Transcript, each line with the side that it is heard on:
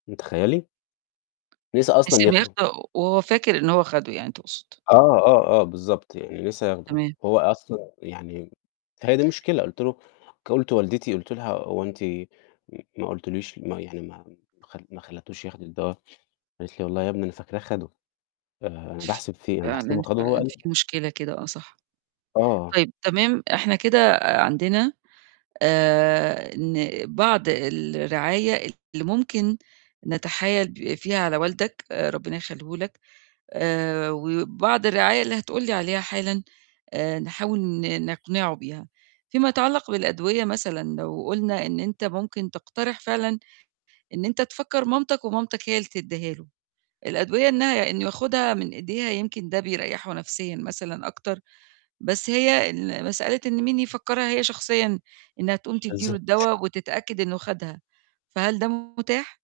left: تخيّلي؟ نسى أصلًا
right: نسي إن
left: ياخده.
right: ياخده وهو فاكر إن هو خده يعني تقصد.
left: آه، آه، آه، بالضبط يعني نسى ياخده.
right: تمام.
left: هو أصلًا يعني هي دي المشكلة، قُلت له قُلت لوالدتي قُلت لها: "هو أنتِ م ما قلتليش ما يعني ما خل ما خليتوش ياخد الدوا؟" قالت لي: "والله يا ابني أنا فاكراه خده، آآ، أنا باحسب فيه أنا
right: فعلًا،
left: باحسبه خده هو
right: فعلًا،
left: قال"
right: في مشكلة كده آه صح.
left: آه.
right: طيب تمام إحنا كده عندنا آآ، إن بعض الرعاية اللي ممكن نتحايل ب فيها على والدك، ربنا يخلّيه لك، آآ، وبعض الرعاية اللي هتقول لي عليها حالًا آآ، نحاول ن نقنعه بيها، فيما يتعلق بالأدوية مثلًا لو قُلنا إن أنت ممكن تقترح فعلًا إن أنت تفكر مامتك ومامتك هي اللي تدّيها له، الأدوية إنها إنه ياخدها من إيديها يمكن ده بيريّحه نفسيًا مثلًا أكتر، بس هي ال مسألة إن مين يفكّرها هي شخصيًا إنها تقوم تدّي له
left: بالضبط.
right: الدواء وتتأكد إنه خدها، فهل ده متاح؟